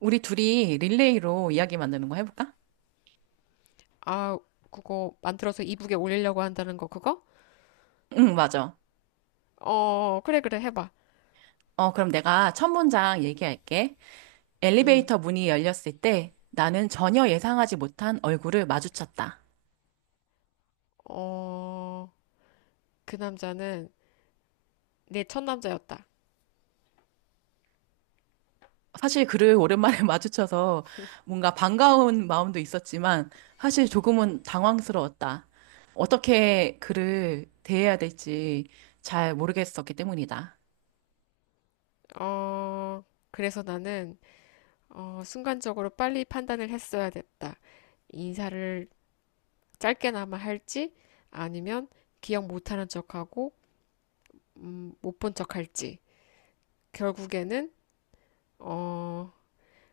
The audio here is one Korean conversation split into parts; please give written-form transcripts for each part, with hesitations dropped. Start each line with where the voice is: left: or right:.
right: 우리 둘이 릴레이로 이야기 만드는 거 해볼까?
left: 아, 그거 만들어서 이북에 올리려고 한다는 거 그거?
right: 응, 맞아.
left: 그래 그래 해봐.
right: 그럼 내가 첫 문장 얘기할게.
left: 음.
right: 엘리베이터 문이 열렸을 때 나는 전혀 예상하지 못한 얼굴을 마주쳤다.
left: 어, 그 남자는 내 첫 남자였다.
right: 사실 그를 오랜만에 마주쳐서 뭔가 반가운 마음도 있었지만 사실 조금은 당황스러웠다. 어떻게 그를 대해야 될지 잘 모르겠었기 때문이다.
left: 어, 그래서 나는 순간적으로 빨리 판단을 했어야 됐다. 인사를 짧게나마 할지 아니면 기억 못하는 척하고 못 본 척할지 결국에는 어,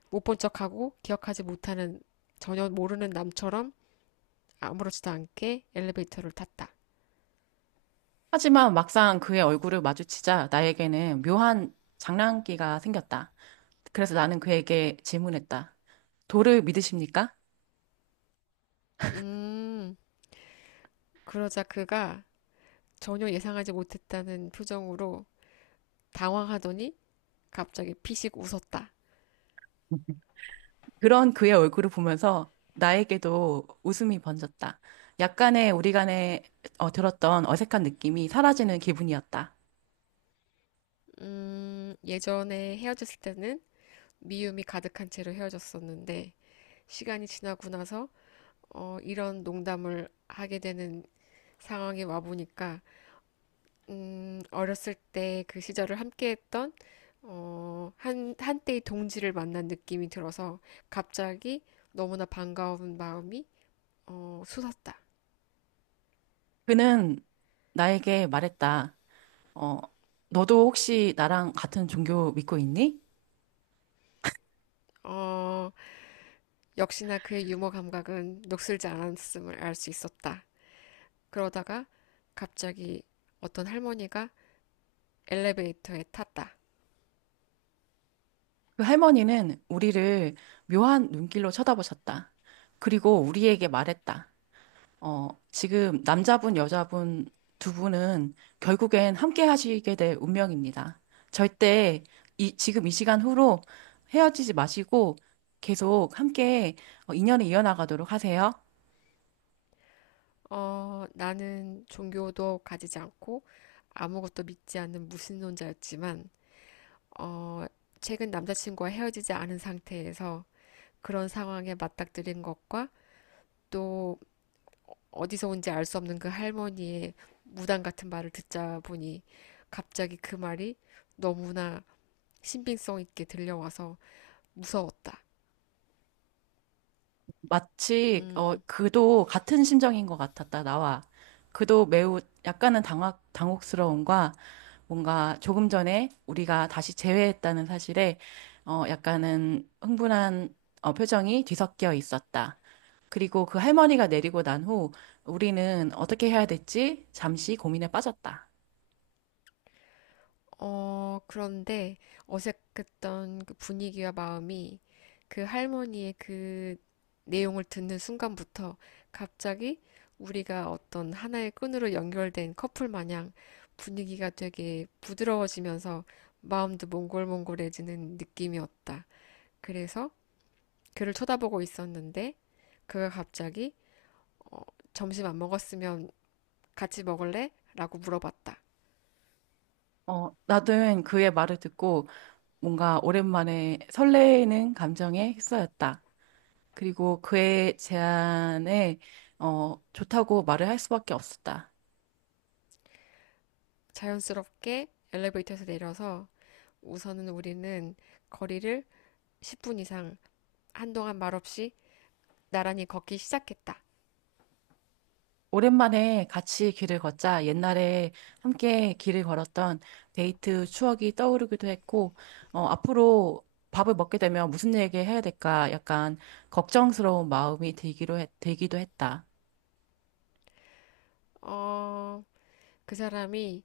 left: 못 본 척하고 기억하지 못하는 전혀 모르는 남처럼 아무렇지도 않게 엘리베이터를 탔다.
right: 하지만 막상 그의 얼굴을 마주치자 나에게는 묘한 장난기가 생겼다. 그래서 나는 그에게 질문했다. 도를 믿으십니까?
left: 음, 그러자 그가 전혀 예상하지 못했다는 표정으로 당황하더니 갑자기 피식 웃었다.
right: 그런 그의 얼굴을 보면서 나에게도 웃음이 번졌다. 약간의 우리 간에 들었던 어색한 느낌이 사라지는 기분이었다.
left: 예전에 헤어졌을 때는 미움이 가득한 채로 헤어졌었는데 시간이 지나고 나서 이런 농담을 하게 되는 상황이 와보니까 어렸을 때 그 시절을 함께했던 한때의 동지를 만난 느낌이 들어서 갑자기 너무나 반가운 마음이 솟았다.
right: 그는 나에게 말했다. 어, 너도 혹시 나랑 같은 종교 믿고 있니?
left: 어, 역시나 그의 유머 감각은 녹슬지 않았음을 알 수 있었다. 그러다가 갑자기 어떤 할머니가 엘리베이터에 탔다.
right: 그 할머니는 우리를 묘한 눈길로 쳐다보셨다. 그리고 우리에게 말했다. 지금 남자분, 여자분 두 분은 결국엔 함께 하시게 될 운명입니다. 절대 지금 이 시간 후로 헤어지지 마시고 계속 함께 인연을 이어나가도록 하세요.
left: 나는 종교도 가지지 않고 아무것도 믿지 않는 무신론자였지만, 어, 최근 남자친구와 헤어지지 않은 상태에서 그런 상황에 맞닥뜨린 것과 또 어디서 온지 알 수 없는 그 할머니의 무당 같은 말을 듣자 보니 갑자기 그 말이 너무나 신빙성 있게 들려와서 무서웠다.
right: 마치
left: 음,
right: 그도 같은 심정인 것 같았다 나와 그도 매우 약간은 당황 당혹스러움과 뭔가 조금 전에 우리가 다시 재회했다는 사실에 약간은 흥분한 표정이 뒤섞여 있었다. 그리고 그 할머니가 내리고 난 후 우리는 어떻게 해야 될지 잠시 고민에 빠졌다.
left: 그런데 어색했던 그 분위기와 마음이 그 할머니의 그 내용을 듣는 순간부터 갑자기 우리가 어떤 하나의 끈으로 연결된 커플 마냥 분위기가 되게 부드러워지면서 마음도 몽골몽골해지는 느낌이었다. 그래서 그를 쳐다보고 있었는데 그가 갑자기 어, 점심 안 먹었으면 같이 먹을래 라고 물어봤다.
right: 나는 그의 말을 듣고 뭔가 오랜만에 설레는 감정에 휩싸였다. 그리고 그의 제안에 좋다고 말을 할 수밖에 없었다.
left: 자연스럽게 엘리베이터에서 내려서 우선은 우리는 거리를 10분 이상 한동안 말없이 나란히 걷기 시작했다.
right: 오랜만에 같이 길을 걷자 옛날에 함께 길을 걸었던 데이트 추억이 떠오르기도 했고, 앞으로 밥을 먹게 되면 무슨 얘기 해야 될까 약간 걱정스러운 마음이 들기도 했다.
left: 어, 그 사람이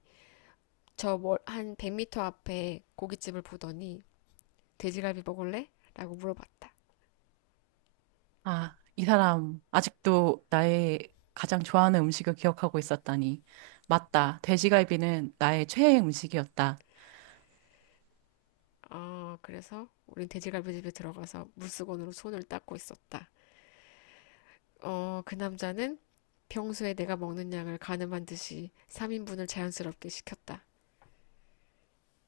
left: 한 100m 앞에 고깃집을 보더니 돼지갈비 먹을래 라고 물어봤다.
right: 아, 이 사람 아직도 나의 가장 좋아하는 음식을 기억하고 있었다니. 맞다. 돼지갈비는 나의 최애 음식이었다.
left: 그래서 우린 돼지갈비집에 들어가서 물수건으로 손을 닦고 있었다. 그 남자는 평소에 내가 먹는 양을 가늠한 듯이 3인분을 자연스럽게 시켰다.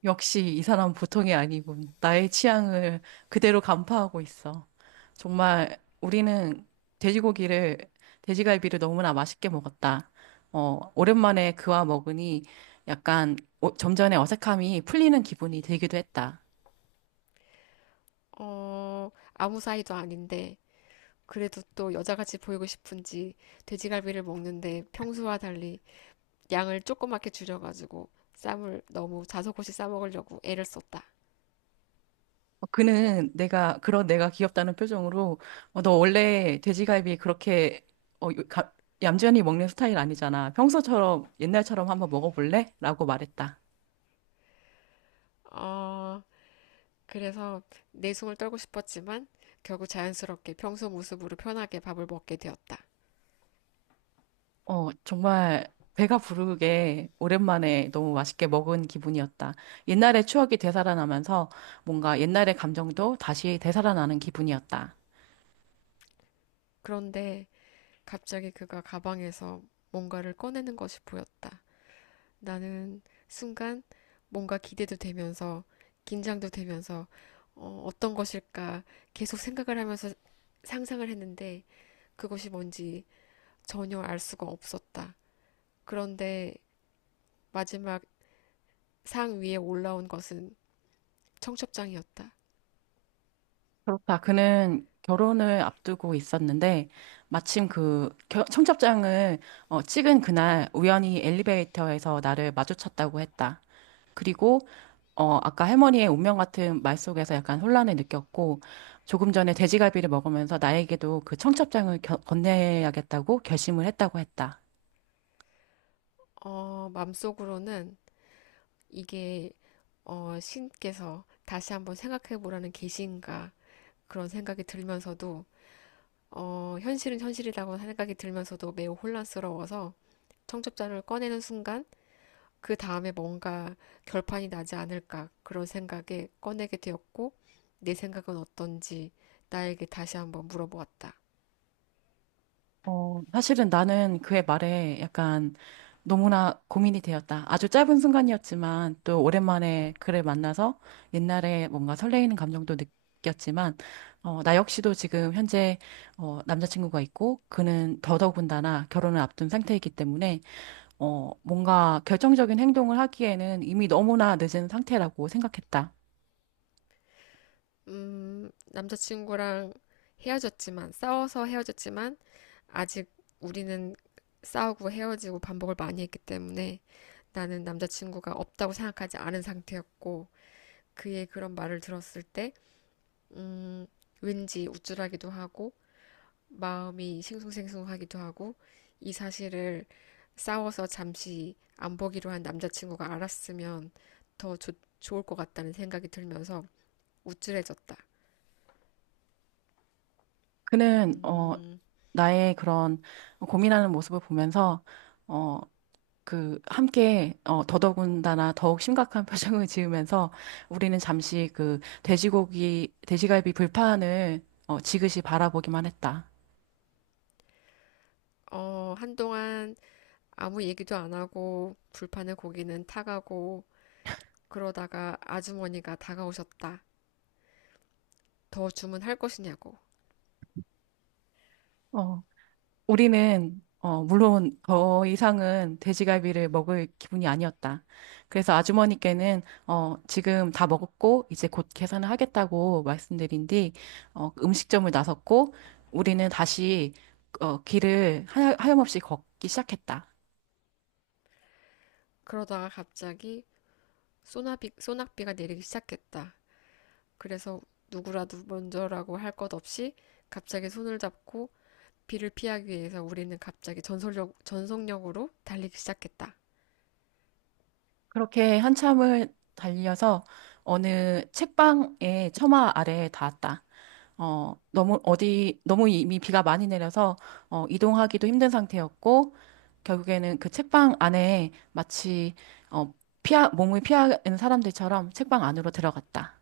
right: 역시 이 사람 보통이 아니군. 나의 취향을 그대로 간파하고 있어. 정말 우리는 돼지고기를, 돼지갈비를 너무나 맛있게 먹었다. 오랜만에 그와 먹으니 약간 점잖의 어색함이 풀리는 기분이 들기도 했다.
left: 어, 아무 사이도 아닌데 그래도 또 여자같이 보이고 싶은지 돼지갈비를 먹는데 평소와 달리 양을 조그맣게 줄여가지고 쌈을 너무 자석없이 싸먹으려고 애를 썼다.
right: 그는 그런 내가 귀엽다는 표정으로 너 원래 돼지갈비 그렇게 어, 요- 가- 얌전히 먹는 스타일 아니잖아. 평소처럼 옛날처럼 한번 먹어볼래? 라고 말했다.
left: 어, 그래서 내숭을 떨고 싶었지만 결국 자연스럽게 평소 모습으로 편하게 밥을 먹게 되었다.
right: 정말 배가 부르게 오랜만에 너무 맛있게 먹은 기분이었다. 옛날의 추억이 되살아나면서 뭔가 옛날의 감정도 다시 되살아나는 기분이었다.
left: 그런데 갑자기 그가 가방에서 뭔가를 꺼내는 것이 보였다. 나는 순간 뭔가 기대도 되면서 긴장도 되면서 어떤 것일까 계속 생각을 하면서 상상을 했는데 그것이 뭔지 전혀 알 수가 없었다. 그런데 마지막 상 위에 올라온 것은 청첩장이었다.
right: 그렇다. 그는 결혼을 앞두고 있었는데 마침 청첩장을 찍은 그날 우연히 엘리베이터에서 나를 마주쳤다고 했다. 그리고 아까 할머니의 운명 같은 말 속에서 약간 혼란을 느꼈고 조금 전에 돼지갈비를 먹으면서 나에게도 그 청첩장을 건네야겠다고 결심을 했다고 했다.
left: 속으로는 이게 신께서 다시 한번 생각해 보라는 계시인가 그런 생각이 들면서도 현실은 현실이라고 생각이 들면서도 매우 혼란스러워서 청첩장을 꺼내는 순간 그 다음에 뭔가 결판이 나지 않을까 그런 생각에 꺼내게 되었고 내 생각은 어떤지 나에게 다시 한번 물어보았다.
right: 사실은 나는 그의 말에 약간 너무나 고민이 되었다. 아주 짧은 순간이었지만 또 오랜만에 그를 만나서 옛날에 뭔가 설레이는 감정도 느꼈지만 나 역시도 지금 현재 남자친구가 있고 그는 더더군다나 결혼을 앞둔 상태이기 때문에 뭔가 결정적인 행동을 하기에는 이미 너무나 늦은 상태라고 생각했다.
left: 남자친구랑 헤어졌지만 싸워서 헤어졌지만 아직 우리는 싸우고 헤어지고 반복을 많이 했기 때문에 나는 남자친구가 없다고 생각하지 않은 상태였고 그의 그런 말을 들었을 때 음, 왠지 우쭐하기도 하고 마음이 싱숭생숭하기도 하고 이 사실을 싸워서 잠시 안 보기로 한 남자친구가 알았으면 좋을 것 같다는 생각이 들면서 우쭐해졌다.
right: 그는, 어, 나의 그런 고민하는 모습을 보면서, 어, 함께, 더더군다나 더욱 심각한 표정을 지으면서 우리는 잠시 그 돼지갈비 불판을, 지그시 바라보기만 했다.
left: 한동안 아무 얘기도 안 하고 불판의 고기는 타가고 그러다가 아주머니가 다가오셨다. 더 주문할 것이냐고.
right: 어, 우리는 물론 더 이상은 돼지갈비를 먹을 기분이 아니었다. 그래서 아주머니께는 지금 다 먹었고 이제 곧 계산을 하겠다고 말씀드린 뒤 음식점을 나섰고 우리는 다시 하염없이 걷기 시작했다.
left: 그러다가 갑자기 소낙비가 내리기 시작했다. 그래서 누구라도 먼저라고 할 것 없이 갑자기 손을 잡고 비를 피하기 위해서 우리는 갑자기 전속력으로 달리기 시작했다.
right: 그렇게 한참을 달려서 어느 책방의 처마 아래에 닿았다. 너무 이미 비가 많이 내려서 이동하기도 힘든 상태였고 결국에는 그 책방 안에 마치 어, 피하 몸을 피하는 사람들처럼 책방 안으로 들어갔다.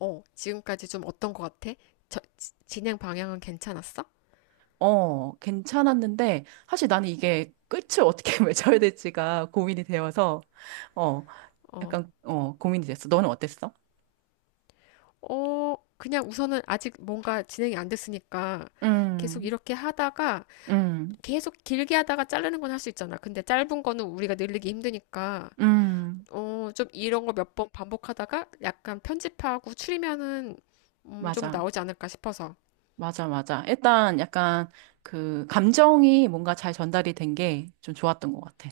left: 지금까지 좀 어떤 것 같아? 저, 진행 방향은 괜찮았어?
right: 괜찮았는데 사실 나는 이게 끝을 어떻게 맺어야 될지가 고민이 되어서 어,
left: 어,
right: 약간 고민이 됐어. 너는 어땠어?
left: 그냥 우선은 아직 뭔가 진행이 안 됐으니까 계속
right: 음.
left: 이렇게 하다가
right: 음.
left: 계속 길게 하다가 자르는 건 할 수 있잖아. 근데 짧은 거는 우리가 늘리기 힘드니까
right: 음.
left: 좀 이런 거 몇 번 반복하다가 약간 편집하고 추리면은 좀
right: 맞아.
left: 나오지 않을까 싶어서.
right: 맞아, 맞아. 일단 약간 그 감정이 뭔가 잘 전달이 된 게 좀 좋았던 것 같아.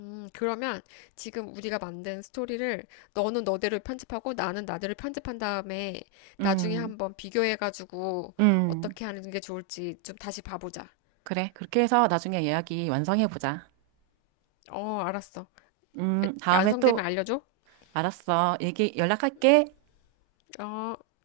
left: 그러면 지금 우리가 만든 스토리를 너는 너대로 편집하고 나는 나대로 편집한 다음에 나중에
right: 음.
left: 한번 비교해가지고
right: 음.
left: 어떻게 하는 게 좋을지 좀 다시 봐보자.
right: 그래. 그렇게 해서 나중에 이야기 완성해보자.
left: 어, 알았어.
right: 다음에
left: 완성되면
right: 또,
left: 알려줘.
right: 알았어. 얘기, 연락할게.
left: 어.